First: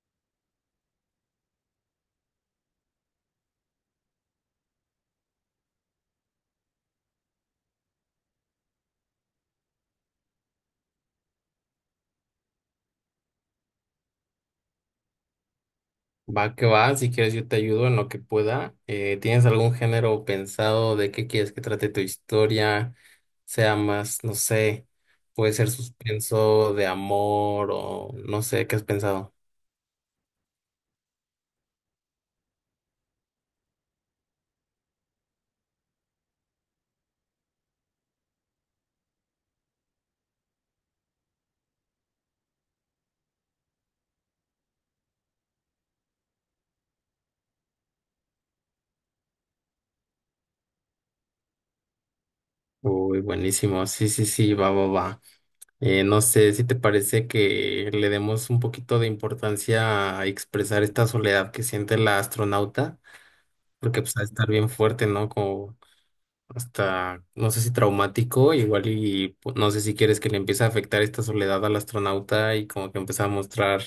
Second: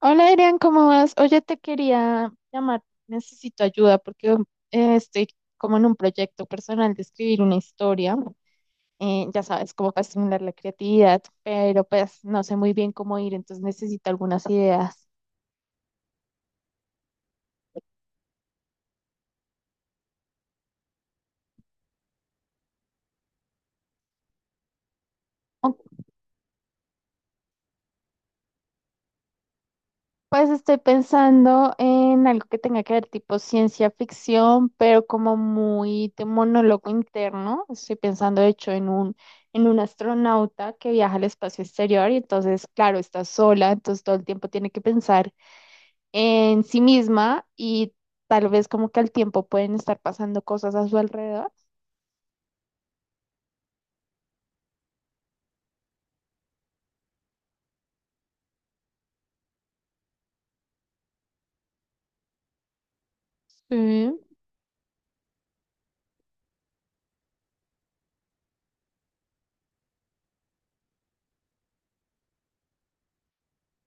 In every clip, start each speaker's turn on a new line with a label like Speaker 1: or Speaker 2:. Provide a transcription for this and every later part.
Speaker 1: Hola, Adrián, ¿cómo vas? Oye, te quería llamar, necesito ayuda porque estoy como en un proyecto personal de escribir una historia, ya sabes, como para estimular la creatividad, pero pues no sé muy bien cómo ir, entonces necesito algunas ideas.
Speaker 2: Va que va, si quieres yo te ayudo en lo que pueda. ¿Tienes algún género pensado de qué quieres que trate tu historia? Sea más, no sé, puede ser suspenso de amor o no sé, ¿qué has pensado?
Speaker 1: Pues estoy pensando en algo que tenga que ver tipo ciencia ficción, pero como muy de monólogo interno. Estoy pensando, de hecho, en un astronauta que viaja al espacio exterior y entonces, claro, está sola, entonces todo el tiempo tiene que pensar en sí misma y tal vez como que al tiempo pueden estar pasando cosas a su alrededor.
Speaker 2: Uy, buenísimo, sí, sí, sí, va, va, va. No sé si te parece que le demos un poquito de importancia a expresar esta soledad que siente la astronauta, porque pues
Speaker 1: Sí.
Speaker 2: ha de estar bien fuerte, ¿no? Como hasta, no sé si traumático, igual y no sé si quieres que le empiece a afectar esta soledad al astronauta y como que empieza a mostrar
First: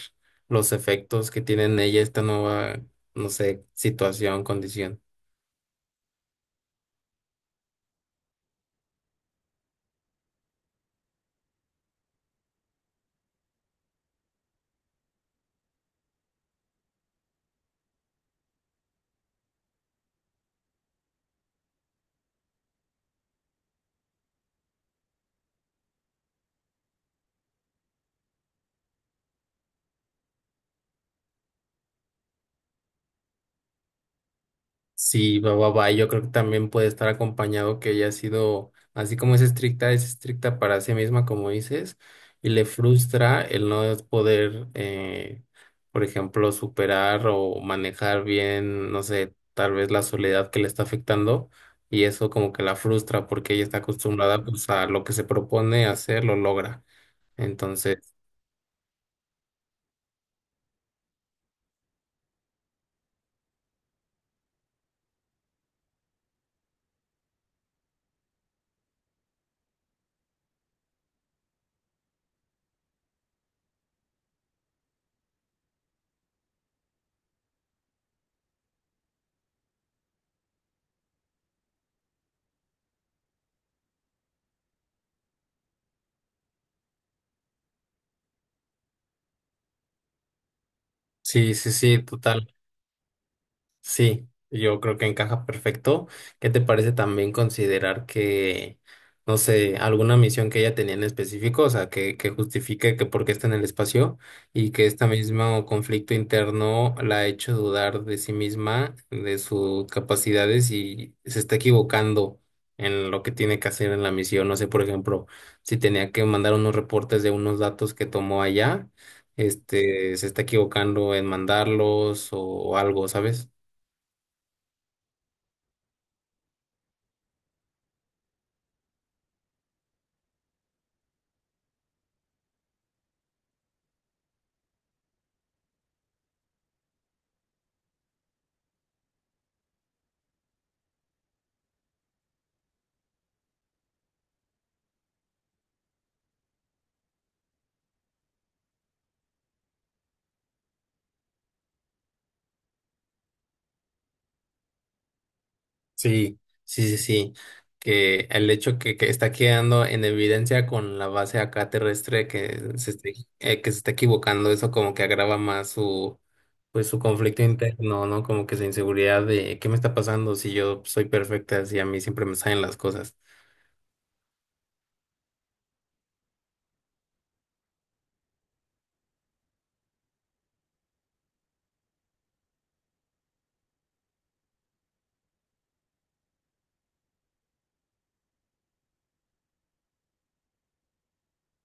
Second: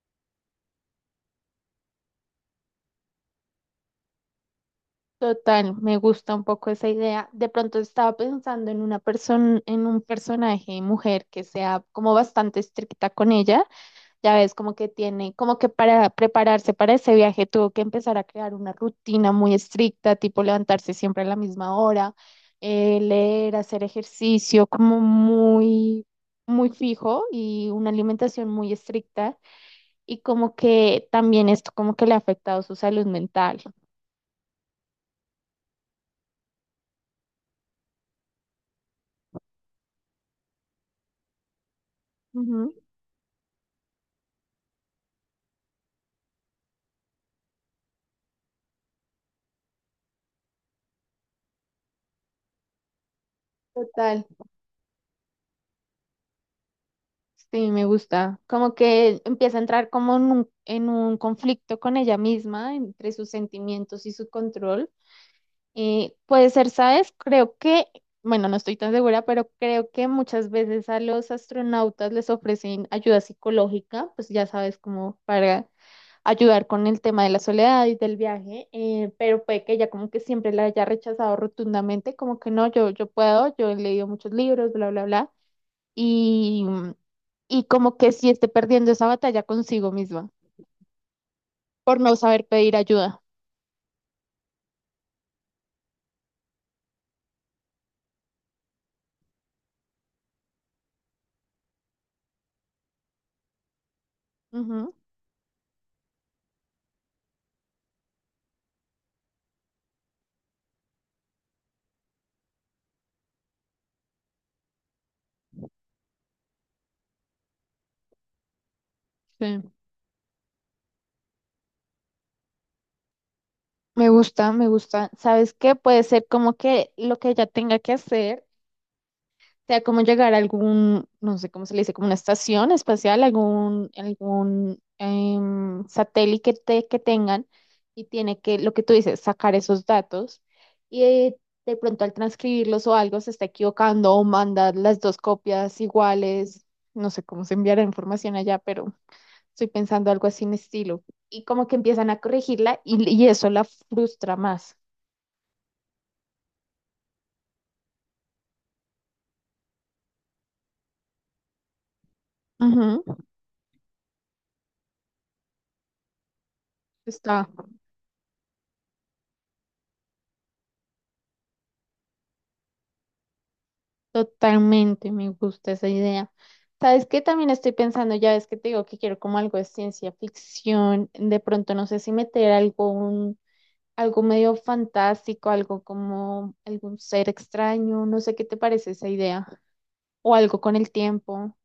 Speaker 2: los efectos que tiene en ella esta nueva, no sé, situación, condición.
Speaker 1: Total, me gusta un poco esa idea. De pronto estaba pensando en una persona, en un personaje mujer que sea como bastante estricta con ella. Ya ves, como que para prepararse para ese viaje tuvo que empezar a crear una rutina muy estricta, tipo levantarse siempre a la misma hora, leer, hacer ejercicio, muy fijo y una alimentación muy estricta. Y como que también esto como que le ha afectado su salud mental.
Speaker 2: Sí, va, va, va. Yo creo que también puede estar acompañado que ella ha sido, así como es estricta para sí misma, como dices, y le
Speaker 1: Ujú.
Speaker 2: frustra el no poder, por ejemplo, superar o manejar bien, no sé, tal vez la soledad que le está afectando, y eso como que la frustra porque ella está
Speaker 1: Total.
Speaker 2: acostumbrada pues a lo que se propone hacer, lo logra.
Speaker 1: Sí, me
Speaker 2: Entonces,
Speaker 1: gusta. Como que empieza a entrar como en un conflicto con ella misma, entre sus sentimientos y su control. Puede ser, ¿sabes? Creo que, bueno, no estoy tan segura, pero creo que muchas veces a los astronautas les ofrecen ayuda psicológica, pues ya sabes, como para ayudar con el tema de la soledad y del viaje, pero puede que ella como que siempre la haya rechazado rotundamente, como que no, yo puedo, yo he leído muchos libros, bla, bla, bla y, y como que sí esté perdiendo esa batalla consigo misma
Speaker 2: sí, sí,
Speaker 1: por
Speaker 2: sí,
Speaker 1: no saber
Speaker 2: total.
Speaker 1: pedir ayuda.
Speaker 2: Sí, yo creo que encaja perfecto. ¿Qué te parece también considerar que, no sé, alguna misión que ella tenía en específico? O sea, que justifique que por qué está en el espacio y que
Speaker 1: Ujú,
Speaker 2: este mismo conflicto interno la ha hecho dudar de sí misma, de sus capacidades y se está equivocando en lo que tiene que hacer en la misión. No sé, por ejemplo, si tenía que mandar unos reportes de unos datos que tomó allá,
Speaker 1: sí.
Speaker 2: este, se está equivocando en mandarlos o algo, ¿sabes?
Speaker 1: Me gusta, me gusta. ¿Sabes qué? Puede ser como que lo que ella tenga que hacer sea como llegar a algún, no sé cómo se le dice, como una estación espacial, algún satélite que, que tengan y tiene que, lo que tú dices, sacar esos datos y de pronto al transcribirlos o algo se está equivocando o manda las dos copias iguales, no sé cómo se enviará información allá, pero estoy pensando algo así en estilo. Y como que empiezan a corregirla y eso la frustra más.
Speaker 2: Sí, sí, sí, sí. Que el hecho que está quedando en evidencia con la base acá terrestre que se
Speaker 1: Ujú.
Speaker 2: esté, que se está equivocando, eso como que agrava más su, pues su conflicto
Speaker 1: Está.
Speaker 2: interno, ¿no? Como que su inseguridad de ¿qué me está pasando si yo soy perfecta, si a mí siempre me salen las cosas?
Speaker 1: Totalmente, me gusta esa idea. ¿Sabes qué? También estoy pensando, ya ves que te digo que quiero como algo de ciencia ficción, de pronto no sé si meter algo, algo medio fantástico, algo como algún ser extraño, no sé qué te parece esa idea, o algo con el tiempo.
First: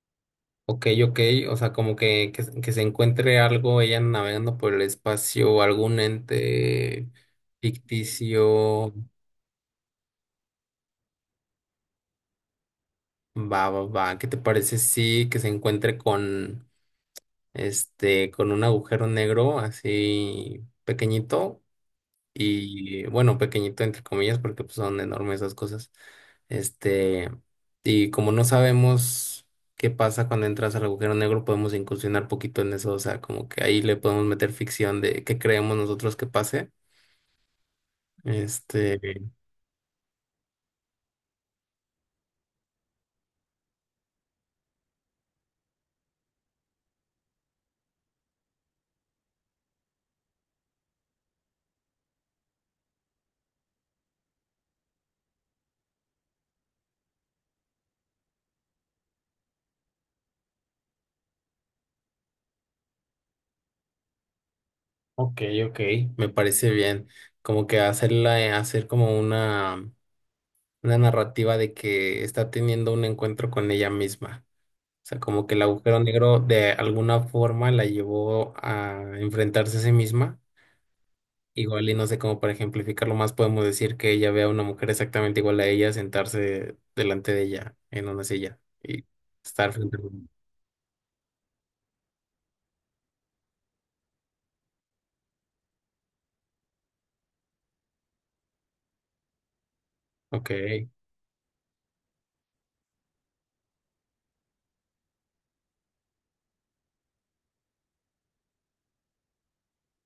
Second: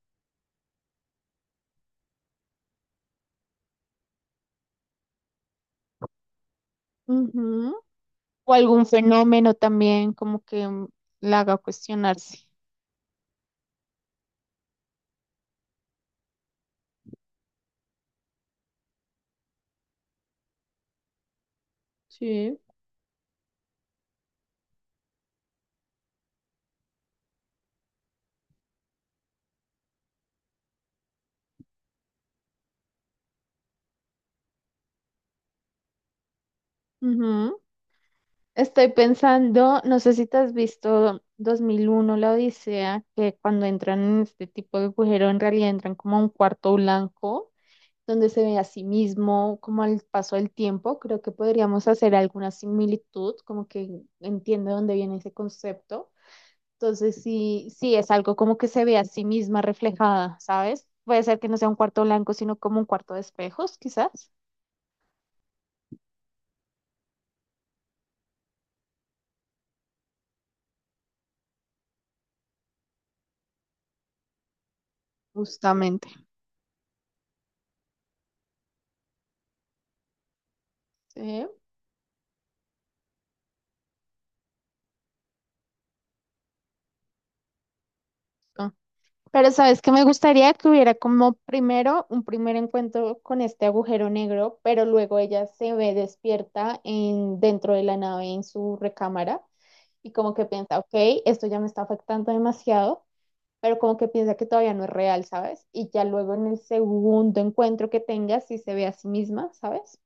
Speaker 2: Ok, ok, o sea, como que se encuentre algo, ella navegando por el espacio, algún ente
Speaker 1: Ujú. O algún
Speaker 2: ficticio.
Speaker 1: fenómeno también como que la haga cuestionarse.
Speaker 2: Va, va, va, ¿qué te parece si que se encuentre con este, con un agujero negro así pequeñito?
Speaker 1: Sí.
Speaker 2: Y bueno, pequeñito entre comillas porque pues, son enormes esas cosas. Este, y como no sabemos qué pasa cuando entras al agujero negro, podemos incursionar poquito en eso, o sea, como que ahí le podemos meter ficción de qué creemos nosotros que pase.
Speaker 1: Estoy
Speaker 2: Este,
Speaker 1: pensando, no sé si te has visto 2001 la Odisea, que cuando entran en este tipo de agujero, en realidad entran como a un cuarto blanco, donde se ve a sí mismo, como al paso del tiempo. Creo que podríamos hacer alguna similitud, como que entiende dónde viene ese concepto. Entonces, sí, sí, es algo como que se ve a sí misma reflejada, ¿sabes? Puede ser que no sea un cuarto blanco, sino como un cuarto de espejos, quizás.
Speaker 2: ok, ok, me parece bien. Como que hacerla, hacer como una narrativa de que está teniendo un encuentro con ella misma. O sea, como que el agujero
Speaker 1: Justamente.
Speaker 2: negro de alguna forma la llevó a enfrentarse a sí misma.
Speaker 1: Sí.
Speaker 2: Igual y no sé cómo para ejemplificarlo más podemos decir que ella ve a una mujer exactamente igual a ella sentarse delante de ella en una silla y
Speaker 1: Pero
Speaker 2: estar
Speaker 1: sabes que
Speaker 2: frente a
Speaker 1: me gustaría que hubiera como primero un primer encuentro con este agujero negro, pero luego ella se ve despierta en, dentro de la nave en su recámara y como que
Speaker 2: Ok,
Speaker 1: piensa, ok, esto ya me está afectando demasiado, pero como que piensa que todavía no es real, ¿sabes? Y ya luego en el segundo encuentro que tenga, si se ve a sí misma, ¿sabes?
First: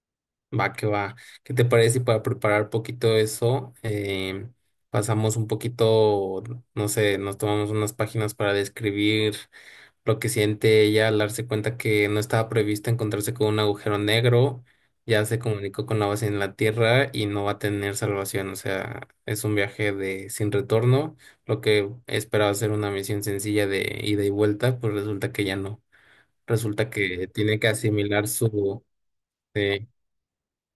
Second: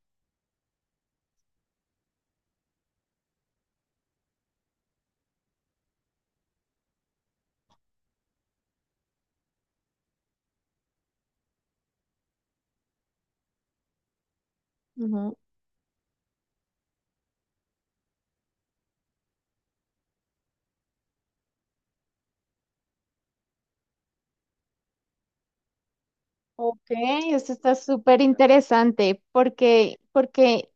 Speaker 2: va que va. ¿Qué te parece si para preparar un poquito eso pasamos un poquito, no sé, nos tomamos unas páginas para describir lo que siente ella al darse cuenta que no estaba previsto encontrarse con un agujero negro, ya
Speaker 1: Ujú.
Speaker 2: se comunicó con la base en la Tierra y no va a tener salvación? O sea, es un viaje de sin retorno, lo que esperaba ser una misión sencilla de ida y vuelta, pues resulta que ya no,
Speaker 1: Ok,
Speaker 2: resulta que
Speaker 1: esto
Speaker 2: tiene que
Speaker 1: está súper
Speaker 2: asimilar su...
Speaker 1: interesante
Speaker 2: eh,
Speaker 1: porque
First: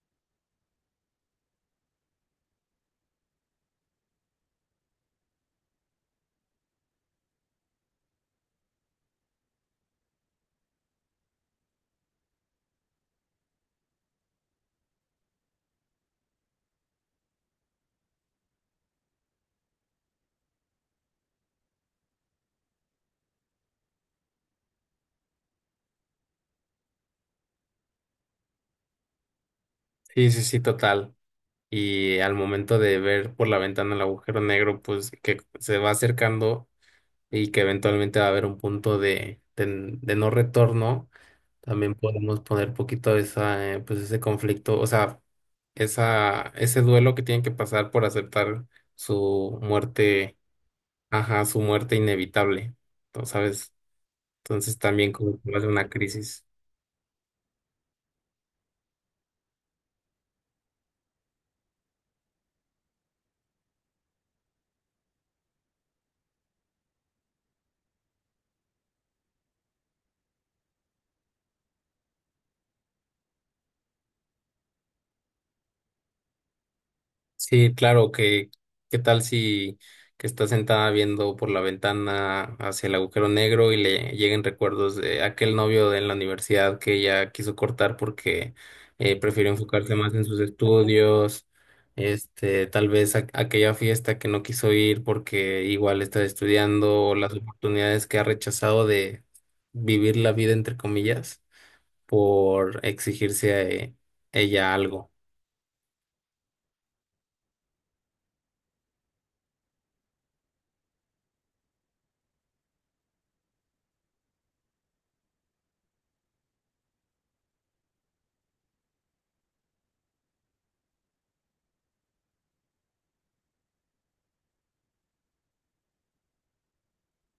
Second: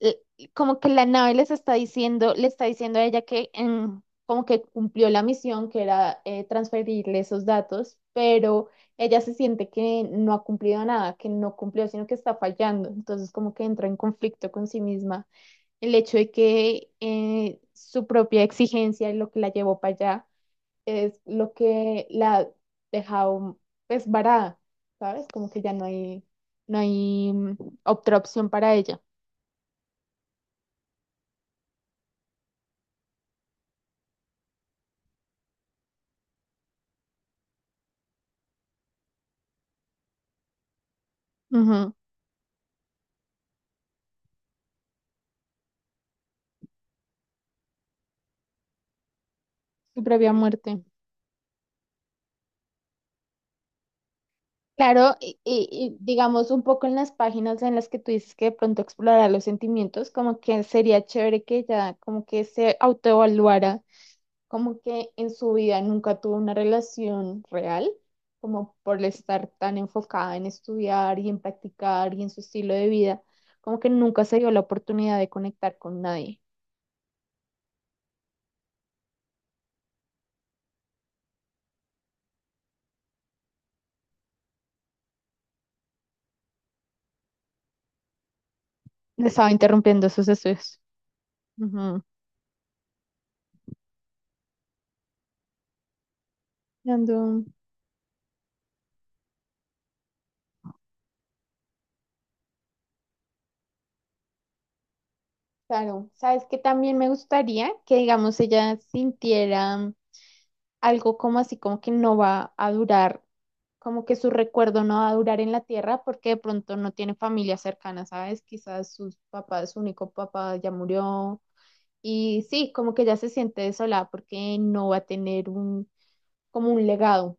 Speaker 1: eh, como que la nave les está diciendo, le está diciendo a ella que como que cumplió la misión, que era transferirle esos datos, pero ella se siente que no ha cumplido nada, que no cumplió, sino que está fallando. Entonces como que entra en conflicto con sí misma. El hecho de que su propia exigencia y lo que la llevó para allá es lo que la ha dejado pues varada, ¿sabes? Como que ya no hay, no hay otra opción para ella.
Speaker 2: sí, sí, sí, total. Y al momento de ver por la ventana el agujero negro, pues que se va acercando y que eventualmente va a haber un punto de no retorno. También podemos poner poquito esa, pues ese conflicto, o sea, esa, ese duelo que tienen que pasar por aceptar su
Speaker 1: Tu propia
Speaker 2: muerte,
Speaker 1: muerte.
Speaker 2: ajá, su muerte inevitable, ¿no? ¿Sabes? Entonces también
Speaker 1: Claro,
Speaker 2: como que va a ser una
Speaker 1: y
Speaker 2: crisis.
Speaker 1: digamos un poco en las páginas en las que tú dices que de pronto explorara los sentimientos, como que sería chévere que ella como que se autoevaluara, como que en su vida nunca tuvo una relación real, como por estar tan enfocada en estudiar y en practicar y en su estilo de vida, como que nunca se dio la oportunidad de conectar con nadie.
Speaker 2: Sí, claro, que qué tal si que estás sentada viendo por la ventana hacia el agujero negro y le lleguen recuerdos de aquel novio de la universidad que ella quiso cortar porque
Speaker 1: Le
Speaker 2: prefirió
Speaker 1: estaba
Speaker 2: enfocarse
Speaker 1: interrumpiendo
Speaker 2: más en
Speaker 1: sus
Speaker 2: sus
Speaker 1: estudios.
Speaker 2: estudios,
Speaker 1: Ujú.
Speaker 2: este, tal vez aquella fiesta que no quiso ir porque igual está estudiando, o las
Speaker 1: Ando-
Speaker 2: oportunidades que ha rechazado de vivir la vida entre comillas por exigirse a ella algo.
Speaker 1: Claro, sabes que también me gustaría que, digamos, ella sintiera algo como así, como que no va a durar, como que su recuerdo no va a durar en la tierra porque de pronto no tiene familia cercana, ¿sabes? Quizás sus papás, su único papá ya murió y sí, como que ya se siente desolada porque no va a tener un, como un legado.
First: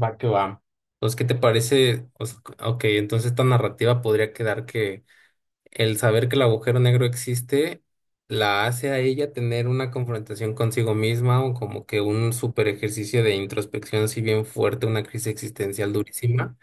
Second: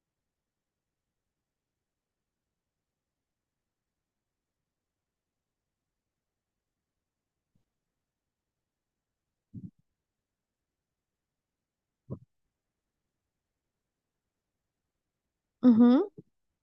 Speaker 2: Va que va. Pues, ¿qué te parece? O sea, ok, entonces esta narrativa podría quedar que el saber que el agujero negro existe la hace a ella tener una confrontación consigo misma o como que un super ejercicio de introspección, si bien fuerte, una crisis existencial
Speaker 1: Ujú.
Speaker 2: durísima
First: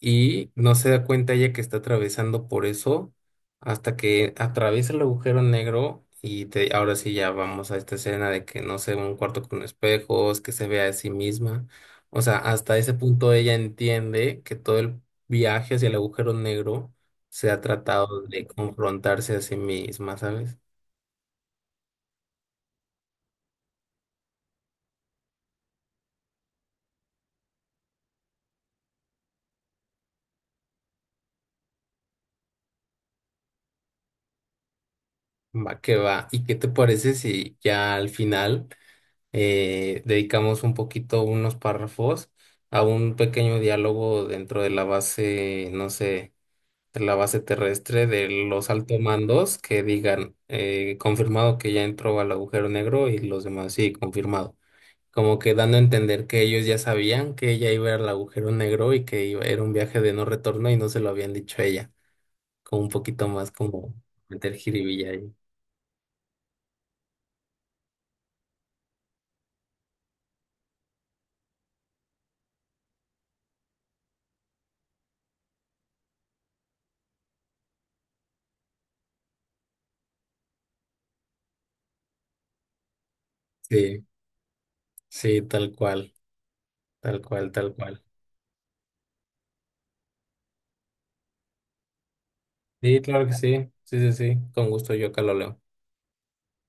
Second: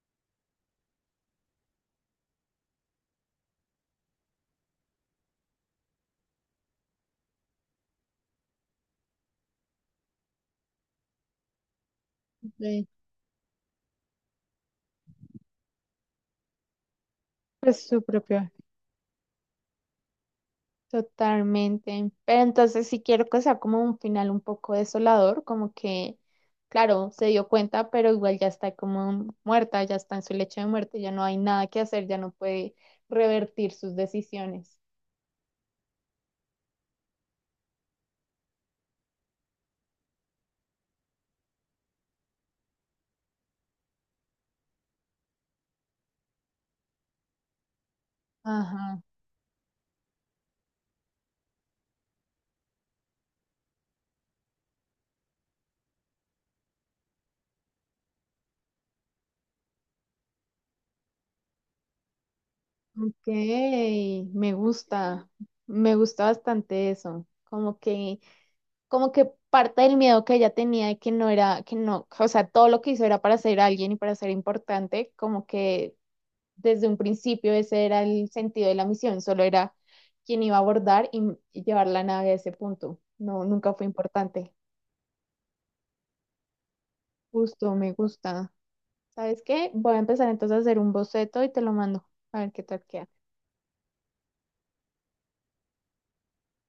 Speaker 2: y no se da cuenta ella que está atravesando por eso hasta que atraviesa el agujero negro y ahora sí ya vamos a esta escena de que no sé, un cuarto con espejos, que se vea a sí misma. O sea, hasta
Speaker 1: De,
Speaker 2: ese punto ella entiende que todo el viaje hacia el agujero negro se ha
Speaker 1: pues su
Speaker 2: tratado de
Speaker 1: propio
Speaker 2: confrontarse a sí misma, ¿sabes?
Speaker 1: Totalmente. Pero entonces sí quiero que sea como un final un poco desolador, como que, claro, se dio cuenta, pero igual ya está como muerta, ya está en su lecho de muerte, ya no hay nada que hacer, ya no puede revertir sus decisiones.
Speaker 2: Va que va. ¿Y qué te parece si ya al final... dedicamos un poquito, unos párrafos, a un pequeño diálogo dentro de la base, no sé, de la base terrestre de los altos
Speaker 1: Ajá.
Speaker 2: mandos que digan, confirmado que ya entró al agujero negro y los demás, sí, confirmado? Como que dando a entender que ellos ya sabían que ella iba al agujero negro y que era un viaje de no retorno y no se lo habían dicho a ella. Como un
Speaker 1: Ok,
Speaker 2: poquito más como
Speaker 1: me
Speaker 2: meter jiribilla
Speaker 1: gusta,
Speaker 2: ahí.
Speaker 1: me gusta bastante eso. Como que parte del miedo que ella tenía de que no era, que no, o sea, todo lo que hizo era para ser alguien y para ser importante, como que desde un principio ese era el sentido de la misión, solo era quien iba a abordar y llevar la nave a ese punto. No, nunca fue
Speaker 2: Sí,
Speaker 1: importante.
Speaker 2: sí, tal cual, tal cual, tal
Speaker 1: Justo, me
Speaker 2: cual.
Speaker 1: gusta. ¿Sabes qué? Voy a empezar entonces a hacer un boceto y te lo mando. A ver qué tal
Speaker 2: Sí,
Speaker 1: queda.
Speaker 2: claro que sí. Sí, sí, sí. Con gusto yo acá lo leo.